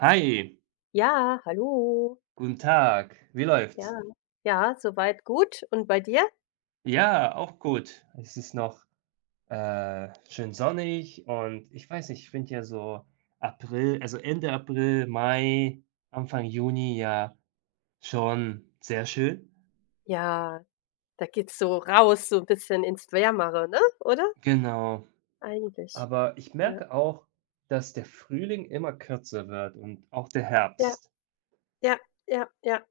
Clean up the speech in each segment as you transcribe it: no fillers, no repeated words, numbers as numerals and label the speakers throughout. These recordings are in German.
Speaker 1: Hi,
Speaker 2: Ja, hallo.
Speaker 1: guten Tag. Wie
Speaker 2: Ja.
Speaker 1: läuft's?
Speaker 2: Ja, soweit gut. Und bei dir?
Speaker 1: Ja, auch gut. Es ist noch schön sonnig und ich weiß nicht, ich finde ja so April, also Ende April, Mai, Anfang Juni ja schon sehr schön.
Speaker 2: Ja, da geht's so raus, so ein bisschen ins Wärmere, ne, oder?
Speaker 1: Genau.
Speaker 2: Eigentlich.
Speaker 1: Aber ich
Speaker 2: Ja.
Speaker 1: merke auch, dass der Frühling immer kürzer wird und auch der
Speaker 2: Ja,
Speaker 1: Herbst.
Speaker 2: ja, ja, ja.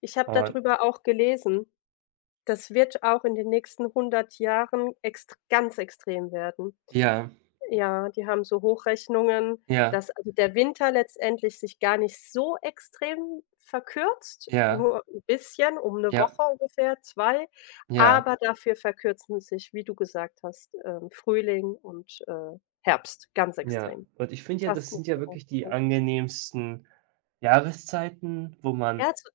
Speaker 2: Ich habe
Speaker 1: Und
Speaker 2: darüber auch gelesen. Das wird auch in den nächsten 100 Jahren ext ganz extrem werden.
Speaker 1: ja,
Speaker 2: Ja, die haben so Hochrechnungen,
Speaker 1: ja,
Speaker 2: dass also der Winter letztendlich sich gar nicht so extrem verkürzt,
Speaker 1: ja,
Speaker 2: nur 'n bisschen, um 'ne
Speaker 1: ja,
Speaker 2: Woche ungefähr, 2,
Speaker 1: ja.
Speaker 2: aber dafür verkürzen sich, wie du gesagt hast, Frühling und, Herbst ganz
Speaker 1: Ja,
Speaker 2: extrem.
Speaker 1: und ich finde ja, das
Speaker 2: Fast nicht
Speaker 1: sind ja
Speaker 2: mehr
Speaker 1: wirklich die angenehmsten Jahreszeiten, wo man
Speaker 2: Ja, zu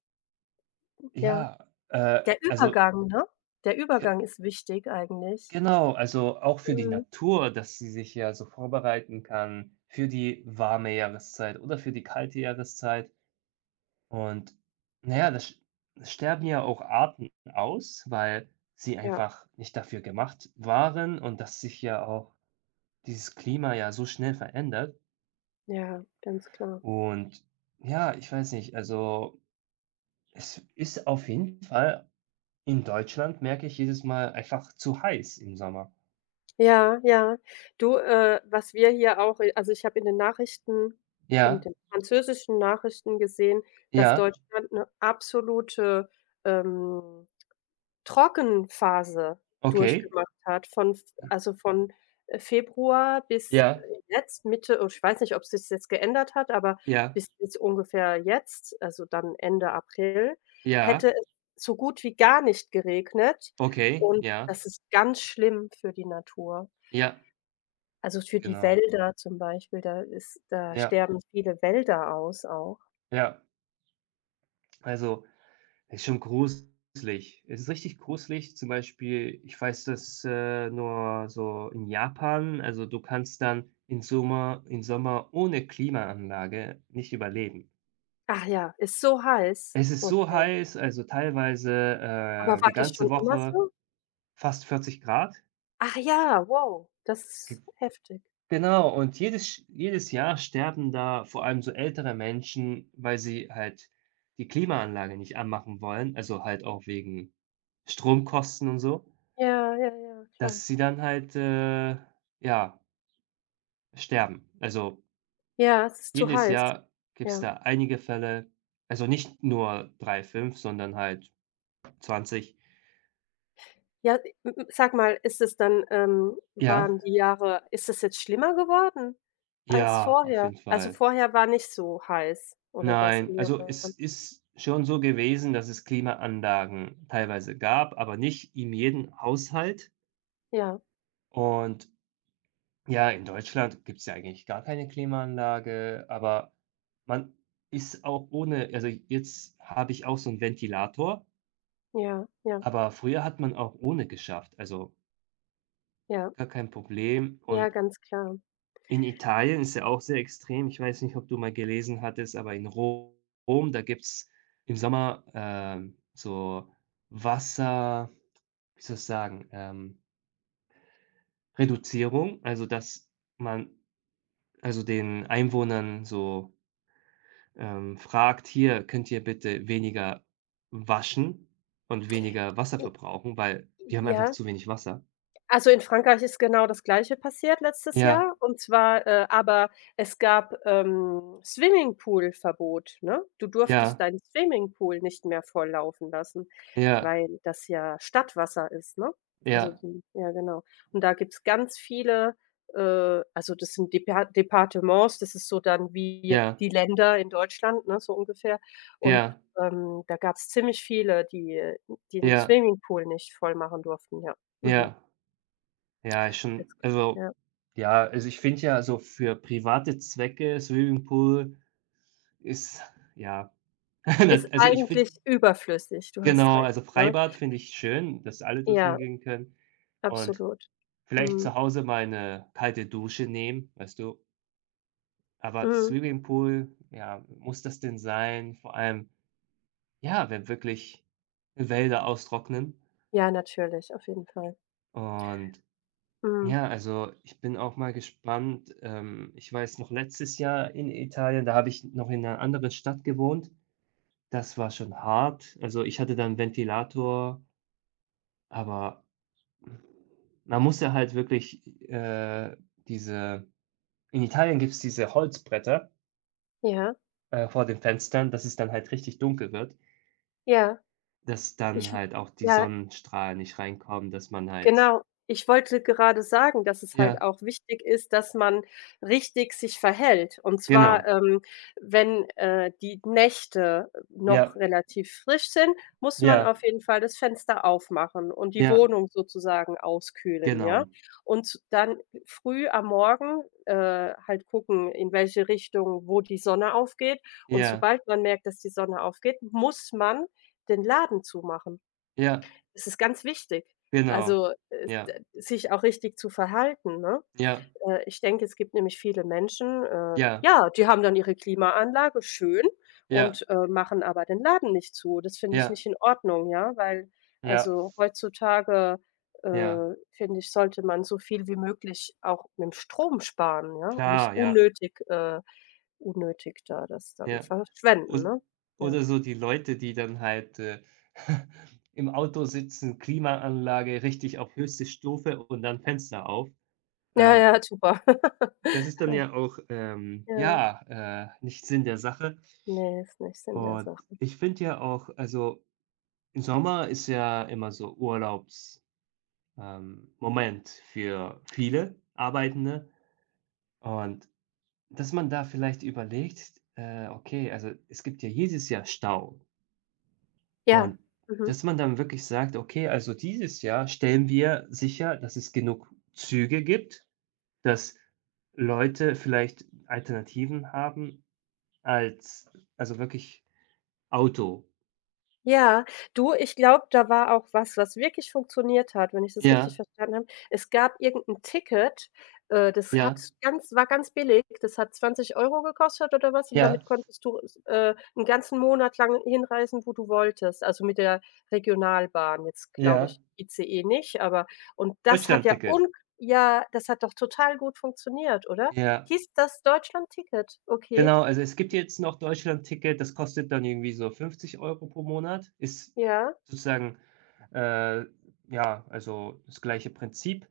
Speaker 2: ja,
Speaker 1: ja,
Speaker 2: der
Speaker 1: also
Speaker 2: Übergang, ne? Der
Speaker 1: ge
Speaker 2: Übergang ist wichtig eigentlich.
Speaker 1: genau, also auch für die
Speaker 2: Mhm.
Speaker 1: Natur, dass sie sich ja so vorbereiten kann für die warme Jahreszeit oder für die kalte Jahreszeit. Und na ja, das sch es sterben ja auch Arten aus, weil sie
Speaker 2: Ja,
Speaker 1: einfach nicht dafür gemacht waren und dass sich ja auch dieses Klima ja so schnell verändert.
Speaker 2: ja, ganz klar.
Speaker 1: Und ja, ich weiß nicht, also es ist auf jeden Fall in Deutschland, merke ich, jedes Mal einfach zu heiß im Sommer.
Speaker 2: Ja, ja. Du, was wir hier auch also, ich habe in
Speaker 1: Ja,
Speaker 2: den französischen Nachrichten gesehen, dass
Speaker 1: ja,
Speaker 2: Deutschland 'ne absolute, ähm, Trockenphase
Speaker 1: okay.
Speaker 2: durchgemacht hat von f also, von, Februar bis,
Speaker 1: Ja,
Speaker 2: jetzt Mitte oh, ich weiß nicht, ob's sich jetzt geändert hat, aber
Speaker 1: ja,
Speaker 2: bis ungefähr jetzt, also, dann Ende April,
Speaker 1: ja,
Speaker 2: hätte es so gut wie gar nicht geregnet
Speaker 1: okay,
Speaker 2: und
Speaker 1: ja,
Speaker 2: das ist ganz schlimm für die Natur.
Speaker 1: ja,
Speaker 2: Also, für die
Speaker 1: genau.
Speaker 2: Wälder zum Beispiel, da
Speaker 1: Ja,
Speaker 2: sterben viele Wälder aus auch.
Speaker 1: ja. Also, es ist schon gruselig. Es ist richtig gruselig. Zum Beispiel, ich weiß das, nur so in Japan. Also, du kannst dann im Sommer ohne Klimaanlage nicht überleben.
Speaker 2: Ach ja, ist so heiß?
Speaker 1: Es ist so
Speaker 2: Okay.
Speaker 1: heiß, also teilweise,
Speaker 2: Aber war
Speaker 1: die
Speaker 2: das
Speaker 1: ganze
Speaker 2: schon immer
Speaker 1: Woche
Speaker 2: so?
Speaker 1: fast 40 Grad.
Speaker 2: Ach ja, wow, das
Speaker 1: G
Speaker 2: ist heftig.
Speaker 1: genau, und jedes Jahr sterben da vor allem so ältere Menschen, weil sie halt die Klimaanlage nicht anmachen wollen, also halt auch wegen Stromkosten und so,
Speaker 2: Ja, ja, ja, klar.
Speaker 1: dass sie dann halt, ja, sterben. Also,
Speaker 2: Ja, es ist zu
Speaker 1: jedes
Speaker 2: heiß.
Speaker 1: Jahr gibt's
Speaker 2: Ja.
Speaker 1: da einige Fälle, also nicht nur 3 5, sondern halt 20.
Speaker 2: Ja, m m sag mal, ist es dann
Speaker 1: Ja,
Speaker 2: waren die Jahre ist es jetzt schlimmer geworden als
Speaker 1: ja, auf
Speaker 2: vorher?
Speaker 1: jeden
Speaker 2: Also,
Speaker 1: Fall.
Speaker 2: vorher war nicht so heiß oder was
Speaker 1: Nein,
Speaker 2: in
Speaker 1: also es
Speaker 2: Japan?
Speaker 1: ist schon so gewesen, dass es Klimaanlagen teilweise gab, aber nicht in jedem Haushalt.
Speaker 2: Ja,
Speaker 1: Und ja, in Deutschland gibt es ja eigentlich gar keine Klimaanlage, aber man ist auch ohne, also jetzt habe ich auch so einen Ventilator,
Speaker 2: ja, ja,
Speaker 1: aber früher hat man auch ohne geschafft, also
Speaker 2: ja,
Speaker 1: gar kein Problem.
Speaker 2: ja,
Speaker 1: Und
Speaker 2: ganz klar.
Speaker 1: in Italien ist ja auch sehr extrem. Ich weiß nicht, ob du mal gelesen hattest, aber in Rom, da gibt's im Sommer, so Wasser, wie soll ich sagen, Reduzierung, also dass man, also den Einwohnern so, fragt: „Hier, könnt ihr bitte weniger waschen und weniger Wasser
Speaker 2: I
Speaker 1: verbrauchen, weil wir haben einfach
Speaker 2: Ja.
Speaker 1: zu wenig Wasser.“
Speaker 2: Also, in Frankreich ist genau das Gleiche passiert letztes
Speaker 1: Ja,
Speaker 2: Jahr und zwar, aber es gab, Swimmingpool-Verbot, ne? Du durftest
Speaker 1: ja,
Speaker 2: deinen Swimmingpool nicht mehr volllaufen lassen,
Speaker 1: ja,
Speaker 2: weil das ja Stadtwasser ist, ne? Also,
Speaker 1: ja,
Speaker 2: die ja genau. Und da gibt's ganz viele, also, das sind Departements, das ist so dann wie
Speaker 1: ja,
Speaker 2: die Länder in Deutschland, ne, so ungefähr. Und,
Speaker 1: ja,
Speaker 2: da gab's ziemlich viele, die, den
Speaker 1: ja,
Speaker 2: Swimmingpool nicht voll machen durften, ja. Mhm.
Speaker 1: ja. Ja, ist schon,
Speaker 2: Ist g
Speaker 1: also
Speaker 2: Ja,
Speaker 1: ja, also ich finde ja, so für private Zwecke Swimmingpool ist ja,
Speaker 2: ist
Speaker 1: also ich finde,
Speaker 2: eigentlich überflüssig, du hast
Speaker 1: genau,
Speaker 2: recht,
Speaker 1: also
Speaker 2: ne?
Speaker 1: Freibad finde ich schön, dass alle dorthin
Speaker 2: Ja,
Speaker 1: gehen können und
Speaker 2: absolut.
Speaker 1: vielleicht
Speaker 2: Mhm,
Speaker 1: zu Hause mal 'ne kalte Dusche nehmen, weißt du? Aber
Speaker 2: mhm.
Speaker 1: Swimmingpool, ja, muss das denn sein? Vor allem, ja, wenn wirklich Wälder austrocknen
Speaker 2: Ja, natürlich, auf jeden Fall.
Speaker 1: und.
Speaker 2: Mhm,
Speaker 1: Ja, also ich bin auch mal gespannt. Ich weiß noch letztes Jahr in Italien, da habe ich noch in einer anderen Stadt gewohnt. Das war schon hart. Also, ich hatte dann Ventilator, aber man muss ja halt wirklich, diese, in Italien gibt's diese Holzbretter,
Speaker 2: ja,
Speaker 1: vor den Fenstern, dass es dann halt richtig dunkel wird,
Speaker 2: ja.
Speaker 1: dass dann
Speaker 2: Ich w
Speaker 1: halt auch die
Speaker 2: Ja.
Speaker 1: Sonnenstrahlen nicht reinkommen, dass man halt
Speaker 2: Genau. Ich wollte gerade sagen, dass es halt
Speaker 1: ja,
Speaker 2: auch wichtig ist, dass man richtig sich verhält. Und zwar,
Speaker 1: genau.
Speaker 2: wenn, die Nächte
Speaker 1: Ja,
Speaker 2: noch relativ frisch sind, muss man
Speaker 1: ja,
Speaker 2: auf jeden Fall das Fenster aufmachen und die
Speaker 1: ja,
Speaker 2: Wohnung sozusagen auskühlen, ja?
Speaker 1: genau.
Speaker 2: Und dann früh am Morgen, halt gucken, in welche Richtung wo die Sonne aufgeht. Und
Speaker 1: Ja,
Speaker 2: sobald man merkt, dass die Sonne aufgeht, muss man den Laden zumachen.
Speaker 1: ja.
Speaker 2: Es ist ganz wichtig,
Speaker 1: Genau.
Speaker 2: also,
Speaker 1: Ja,
Speaker 2: d sich auch richtig zu verhalten, ne?
Speaker 1: ja,
Speaker 2: Ich denke, es gibt nämlich viele Menschen,
Speaker 1: ja,
Speaker 2: ja, die haben dann ihre Klimaanlage, schön,
Speaker 1: ja,
Speaker 2: und, machen aber den Laden nicht zu. Das finde ich
Speaker 1: ja,
Speaker 2: nicht in Ordnung, ja, weil
Speaker 1: ja,
Speaker 2: also, heutzutage,
Speaker 1: ja,
Speaker 2: finde ich, sollte man so viel wie möglich auch mit'm Strom sparen, ja, und nicht
Speaker 1: klar, ja,
Speaker 2: unnötig da das dann
Speaker 1: ja.
Speaker 2: verschwenden,
Speaker 1: Und
Speaker 2: ne? Ja.
Speaker 1: oder so die Leute, die dann halt, im Auto sitzen, Klimaanlage richtig auf höchste Stufe und dann Fenster auf.
Speaker 2: Ja,
Speaker 1: Ähm,
Speaker 2: ja, super.
Speaker 1: das ist dann ja auch,
Speaker 2: Ja.
Speaker 1: ja, nicht Sinn der Sache.
Speaker 2: Ne, ist nicht Sinn der
Speaker 1: Und
Speaker 2: Sache.
Speaker 1: ich finde ja auch, also, im Sommer ist ja immer so Urlaubs, Moment für viele Arbeitende und dass man da vielleicht überlegt, okay, also es gibt ja jedes Jahr Stau
Speaker 2: Ja,
Speaker 1: und
Speaker 2: mhm.
Speaker 1: dass man dann wirklich sagt: „Okay, also dieses Jahr stellen wir sicher, dass es genug Züge gibt, dass Leute vielleicht Alternativen haben als also wirklich Auto.“
Speaker 2: Ja, du, ich glaube, da war auch was, was wirklich funktioniert hat, wenn ich das richtig
Speaker 1: Ja,
Speaker 2: verstanden habe. Es gab irgendein Ticket, das hat
Speaker 1: ja,
Speaker 2: ganz war ganz billig, das hat 20 Euro gekostet oder was und
Speaker 1: ja,
Speaker 2: damit konntest du s 'n ganzen Monat lang hinreisen, wo du wolltest, also, mit der Regionalbahn. Jetzt glaube
Speaker 1: ja.
Speaker 2: ich ICE nicht, aber und das hat ja
Speaker 1: Deutschlandticket.
Speaker 2: un ja, das hat doch total gut funktioniert, oder?
Speaker 1: Ja.
Speaker 2: Hieß das Deutschland-Ticket? Okay,
Speaker 1: Genau, also es gibt jetzt noch Deutschland-Ticket, das kostet dann irgendwie so 50 Euro pro Monat, ist
Speaker 2: ja,
Speaker 1: sozusagen, äh, ja, also das gleiche Prinzip.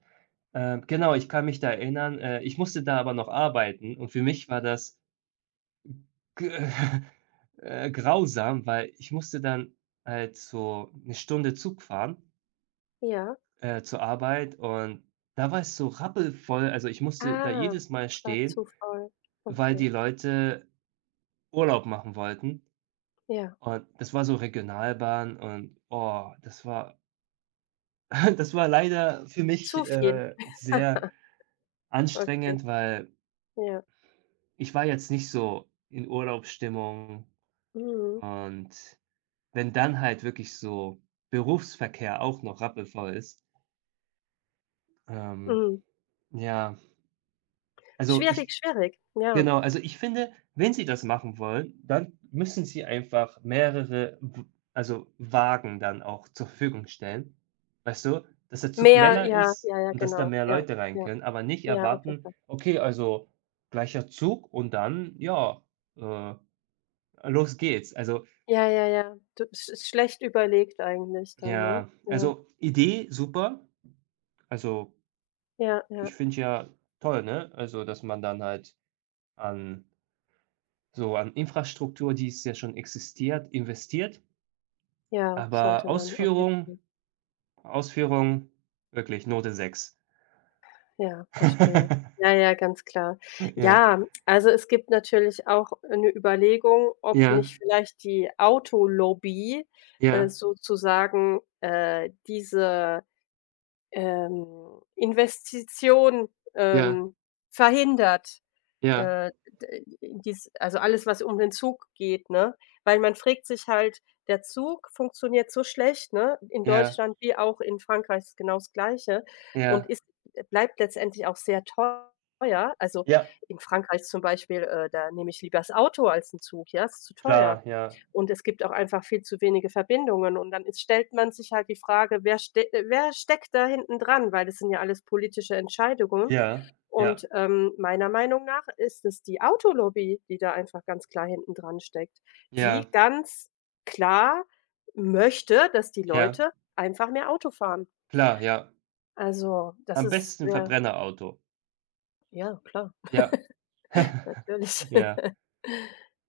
Speaker 1: Genau, ich kann mich da erinnern, ich musste da aber noch arbeiten und für mich war das g grausam, weil ich musste dann halt so eine Stunde Zug fahren,
Speaker 2: ja.
Speaker 1: zur Arbeit und da war es so rappelvoll. Also, ich musste da
Speaker 2: Ah,
Speaker 1: jedes Mal
Speaker 2: es war zu
Speaker 1: stehen,
Speaker 2: voll.
Speaker 1: weil die
Speaker 2: Okay,
Speaker 1: Leute Urlaub machen wollten.
Speaker 2: ja.
Speaker 1: Und das war so Regionalbahn und, oh, das war das war leider für mich,
Speaker 2: Zu viel.
Speaker 1: sehr
Speaker 2: Okay,
Speaker 1: anstrengend, weil
Speaker 2: ja.
Speaker 1: ich war jetzt nicht so in Urlaubsstimmung
Speaker 2: Mhm,
Speaker 1: und wenn dann halt wirklich so Berufsverkehr auch noch rappelvoll ist, ähm,
Speaker 2: mhm.
Speaker 1: ja, also
Speaker 2: Schwierig,
Speaker 1: ich.
Speaker 2: schwierig, ja.
Speaker 1: Genau, also ich finde, wenn sie das machen wollen, dann müssen sie einfach mehrere W also Wagen dann auch zur Verfügung stellen. Weißt du, dass der Zug
Speaker 2: Mehr
Speaker 1: länger
Speaker 2: ja,
Speaker 1: ist
Speaker 2: ja, ja,
Speaker 1: und dass da
Speaker 2: genau.
Speaker 1: mehr
Speaker 2: Ja,
Speaker 1: Leute rein
Speaker 2: ja,
Speaker 1: können, aber nicht
Speaker 2: ja, auf jeden
Speaker 1: erwarten:
Speaker 2: Fall.
Speaker 1: „Okay, also gleicher Zug und dann, ja, äh, los geht's.“ Also,
Speaker 2: Ja, ja, ja. Du, es ist schlecht überlegt eigentlich dann, ne?
Speaker 1: ja,
Speaker 2: Ja,
Speaker 1: also Idee super. Also,
Speaker 2: ja, ja,
Speaker 1: ich finde ja, toll, ne? Also, dass man dann halt an so an Infrastruktur, die es ja schon existiert, investiert.
Speaker 2: ja,
Speaker 1: Aber
Speaker 2: sollte man auf jeden Fall.
Speaker 1: Ausführung wirklich Note 6.
Speaker 2: Ja, verstehe. Ja, ja, ganz klar.
Speaker 1: Ja.
Speaker 2: Ja, also es gibt natürlich auch eine Überlegung, ob
Speaker 1: Ja,
Speaker 2: nicht vielleicht die Autolobby,
Speaker 1: ja,
Speaker 2: sozusagen, diese Investition,
Speaker 1: ja,
Speaker 2: ähm, verhindert,
Speaker 1: ja,
Speaker 2: äh, d dies also alles, was um den Zug geht, ne? Weil man fragt sich halt, der Zug funktioniert so schlecht, ne, in
Speaker 1: ja,
Speaker 2: Deutschland wie auch in Frankreich ist genau das Gleiche und
Speaker 1: ja.
Speaker 2: ist bleibt letztendlich auch sehr teuer. Also,
Speaker 1: Ja,
Speaker 2: in Frankreich zum Beispiel, da nehme ich lieber das Auto als den Zug, ja, ist zu teuer.
Speaker 1: klar, ja.
Speaker 2: Und es gibt auch einfach viel zu wenige Verbindungen. Und dann ist stellt man sich halt die Frage, wer steckt da hinten dran? Weil das sind ja alles politische Entscheidungen.
Speaker 1: Ja, ja,
Speaker 2: Und, meiner Meinung nach ist es die Autolobby, die da einfach ganz klar hinten dran steckt,
Speaker 1: ja,
Speaker 2: die ganz klar möchte, dass die
Speaker 1: ja,
Speaker 2: Leute einfach mehr Auto fahren.
Speaker 1: klar, ja.
Speaker 2: Also, das
Speaker 1: Am
Speaker 2: ist
Speaker 1: besten
Speaker 2: ja,
Speaker 1: Verbrennerauto.
Speaker 2: ja klar,
Speaker 1: Ja.
Speaker 2: natürlich.
Speaker 1: Ja,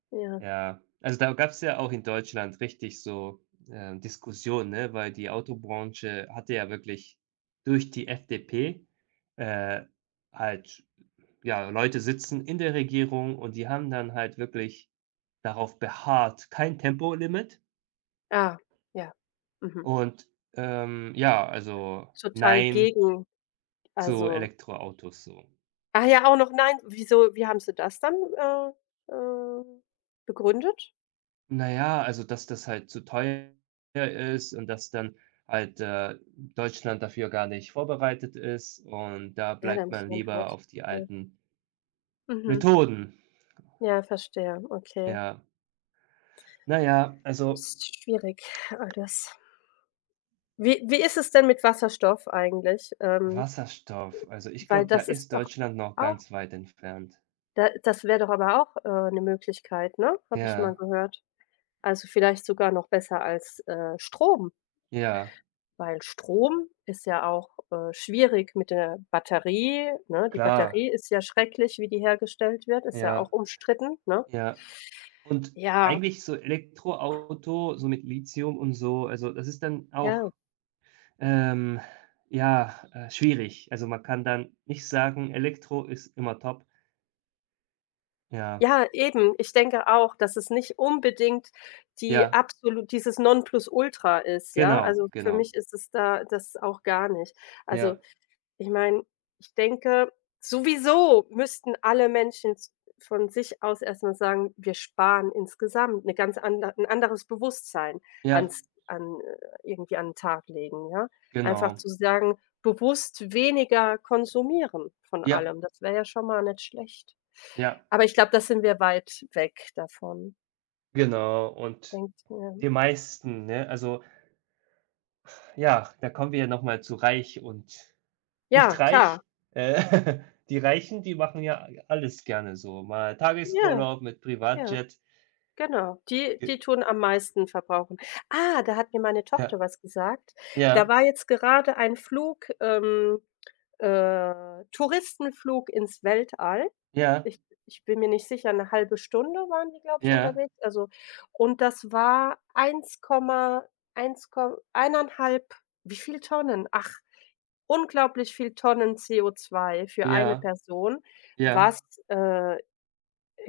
Speaker 2: Ja.
Speaker 1: ja. Also, da gab's ja auch in Deutschland richtig so, Diskussionen, ne, weil die Autobranche hatte ja wirklich durch die FDP, äh, halt ja, Leute sitzen in der Regierung und die haben dann halt wirklich darauf beharrt, kein Tempolimit
Speaker 2: Ah, ja. Mhm.
Speaker 1: und, ja, also
Speaker 2: Total
Speaker 1: nein
Speaker 2: gegen,
Speaker 1: zu
Speaker 2: also
Speaker 1: Elektroautos so.
Speaker 2: ah, ja, auch noch nein. Wie haben sie das dann, äh, begründet?
Speaker 1: Na ja, also dass das halt zu teuer ist und dass dann halt, Deutschland dafür gar nicht vorbereitet ist und da
Speaker 2: Ja, da
Speaker 1: bleibt
Speaker 2: muss
Speaker 1: man
Speaker 2: man
Speaker 1: lieber
Speaker 2: halt
Speaker 1: auf die
Speaker 2: ja.
Speaker 1: alten
Speaker 2: Mhm.
Speaker 1: Methoden.
Speaker 2: Ja, verstehe. Okay.
Speaker 1: Ja. Na ja, also
Speaker 2: Ist schwierig alles. Wie ist es denn mit Wasserstoff eigentlich?
Speaker 1: Wasserstoff, also ich
Speaker 2: Weil
Speaker 1: glaube, da
Speaker 2: das ist
Speaker 1: ist
Speaker 2: doch
Speaker 1: Deutschland noch
Speaker 2: auch
Speaker 1: ganz weit entfernt.
Speaker 2: da, das wäre doch aber auch, 'ne Möglichkeit, ne? Habe ich mal
Speaker 1: Ja,
Speaker 2: gehört. Also, vielleicht sogar noch besser als, Strom.
Speaker 1: ja.
Speaker 2: Weil Strom ist ja auch, schwierig mit der Batterie, ne? Die
Speaker 1: Klar,
Speaker 2: Batterie ist ja schrecklich, wie die hergestellt wird, ist ja
Speaker 1: ja,
Speaker 2: auch umstritten, ne?
Speaker 1: ja. Und
Speaker 2: Ja,
Speaker 1: eigentlich so Elektroauto, so mit Lithium und so, also das ist dann auch,
Speaker 2: ja.
Speaker 1: ähm, ja, schwierig. Also man kann dann nicht sagen, Elektro ist immer top. Ja,
Speaker 2: Ja, eben. Ich denke auch, dass es nicht unbedingt
Speaker 1: ja,
Speaker 2: dieses Nonplusultra ist, ja?
Speaker 1: genau,
Speaker 2: Also, für
Speaker 1: genau.
Speaker 2: mich ist es da das auch gar nicht.
Speaker 1: Ja,
Speaker 2: Also, ich meine, ich denke, sowieso müssten alle Menschen s von sich aus erst mal sagen: „Wir sparen insgesamt. Eine ganz ander 'n anderes Bewusstsein
Speaker 1: ja,
Speaker 2: ans an irgendwie an den Tag legen“, ja? Einfach
Speaker 1: genau.
Speaker 2: zu sagen: „Bewusst weniger konsumieren von
Speaker 1: Ja,
Speaker 2: allem“, das wäre ja schon mal nicht schlecht.
Speaker 1: ja,
Speaker 2: Aber ich glaube, da sind wir weit weg davon,
Speaker 1: genau. Und
Speaker 2: denkt ich mir.
Speaker 1: die meisten, ne? Also ja, da kommen wir ja noch mal zu reich und
Speaker 2: Ja,
Speaker 1: nicht
Speaker 2: klar.
Speaker 1: reich. Äh, die Reichen, die machen ja alles gerne so. Mal
Speaker 2: Ja,
Speaker 1: Tagesurlaub mit
Speaker 2: ja.
Speaker 1: Privatjet.
Speaker 2: Genau, die
Speaker 1: Ge
Speaker 2: die tun am meisten verbrauchen. Ah, da hat mir meine
Speaker 1: ja,
Speaker 2: Tochter was gesagt. Da
Speaker 1: ja,
Speaker 2: war jetzt gerade ein Flug, Touristenflug ins Weltall.
Speaker 1: ja,
Speaker 2: Ich ich bin mir nicht sicher, eine halbe Stunde waren die, glaube ich,
Speaker 1: ja,
Speaker 2: unterwegs. Also und das war 1,1 Ko eineinhalb, wie viel Tonnen? Ach, unglaublich viel Tonnen CO2 für eine
Speaker 1: ja,
Speaker 2: Person,
Speaker 1: ja,
Speaker 2: was, äh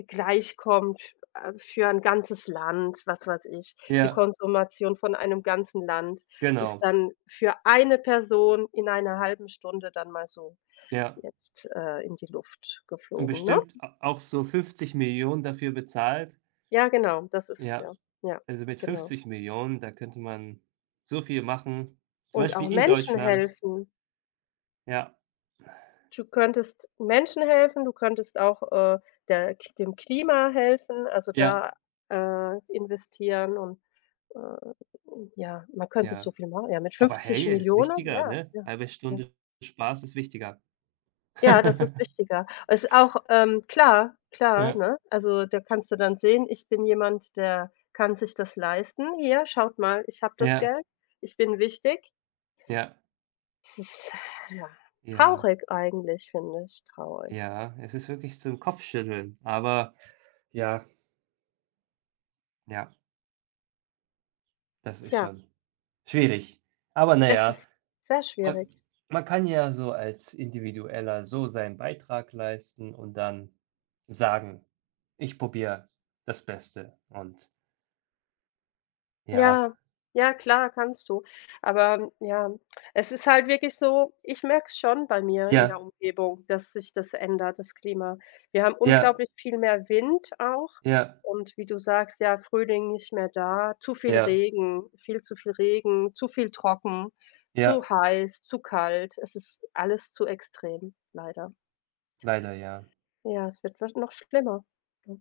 Speaker 2: gleichkommt f für ein ganzes Land, was weiß ich. Die
Speaker 1: ja,
Speaker 2: Konsumation von einem ganzen Land ist
Speaker 1: genau,
Speaker 2: dann für eine Person in einer halben Stunde dann mal so
Speaker 1: ja.
Speaker 2: jetzt, in die Luft
Speaker 1: Und
Speaker 2: geflogen, ne?
Speaker 1: bestimmt a auch so 50 Millionen dafür bezahlt.
Speaker 2: Ja, genau, das ist es
Speaker 1: Ja,
Speaker 2: ja. Ja,
Speaker 1: also mit
Speaker 2: genau.
Speaker 1: 50 Millionen da könnte man so viel machen, zum
Speaker 2: Und auch
Speaker 1: Beispiel in
Speaker 2: Menschen
Speaker 1: Deutschland.
Speaker 2: helfen.
Speaker 1: Ja,
Speaker 2: Du könntest Menschen helfen, du könntest auch, der dem Klima helfen, also
Speaker 1: ja,
Speaker 2: da, investieren und Äh, ja, man könnte
Speaker 1: ja.
Speaker 2: so viel machen. Ja, mit
Speaker 1: Aber hey, ist
Speaker 2: 50.000.000,
Speaker 1: wichtiger,
Speaker 2: ja,
Speaker 1: ne?
Speaker 2: ja,
Speaker 1: Halbe
Speaker 2: ja.
Speaker 1: Stunde Spaß ist wichtiger.
Speaker 2: Ja, das ist wichtiger. Ist auch, klar, klar,
Speaker 1: Ja,
Speaker 2: ne? Also, da kannst du dann sehen: „Ich bin jemand, der kann sich das leisten. Hier, schaut mal, ich habe das
Speaker 1: ja.
Speaker 2: Geld. Ich bin wichtig.“
Speaker 1: Ja,
Speaker 2: Es ist, ja,
Speaker 1: ja,
Speaker 2: traurig eigentlich, finde ich, traurig.
Speaker 1: ja. Es ist wirklich zum Kopfschütteln, aber ja, ja, das ist
Speaker 2: Tja,
Speaker 1: schon schwierig. Aber na
Speaker 2: es
Speaker 1: ja,
Speaker 2: ist sehr
Speaker 1: man
Speaker 2: schwierig.
Speaker 1: man kann ja so als Individueller so seinen Beitrag leisten und dann sagen: „Ich probiere das Beste.“ Und ja,
Speaker 2: Ja, ja klar, kannst du. Aber ja, es ist halt wirklich so, ich merke es schon bei mir in der
Speaker 1: ja,
Speaker 2: Umgebung, dass sich das ändert, das Klima. Wir haben
Speaker 1: ja,
Speaker 2: unglaublich viel mehr Wind auch
Speaker 1: ja,
Speaker 2: und wie du sagst, ja, Frühling nicht mehr da, zu viel
Speaker 1: ja,
Speaker 2: Regen, viel zu viel Regen, zu viel trocken, zu
Speaker 1: ja,
Speaker 2: heiß, zu kalt. Es ist alles zu extrem, leider.
Speaker 1: leider ja.
Speaker 2: Ja, es wird noch schlimmer. Ja.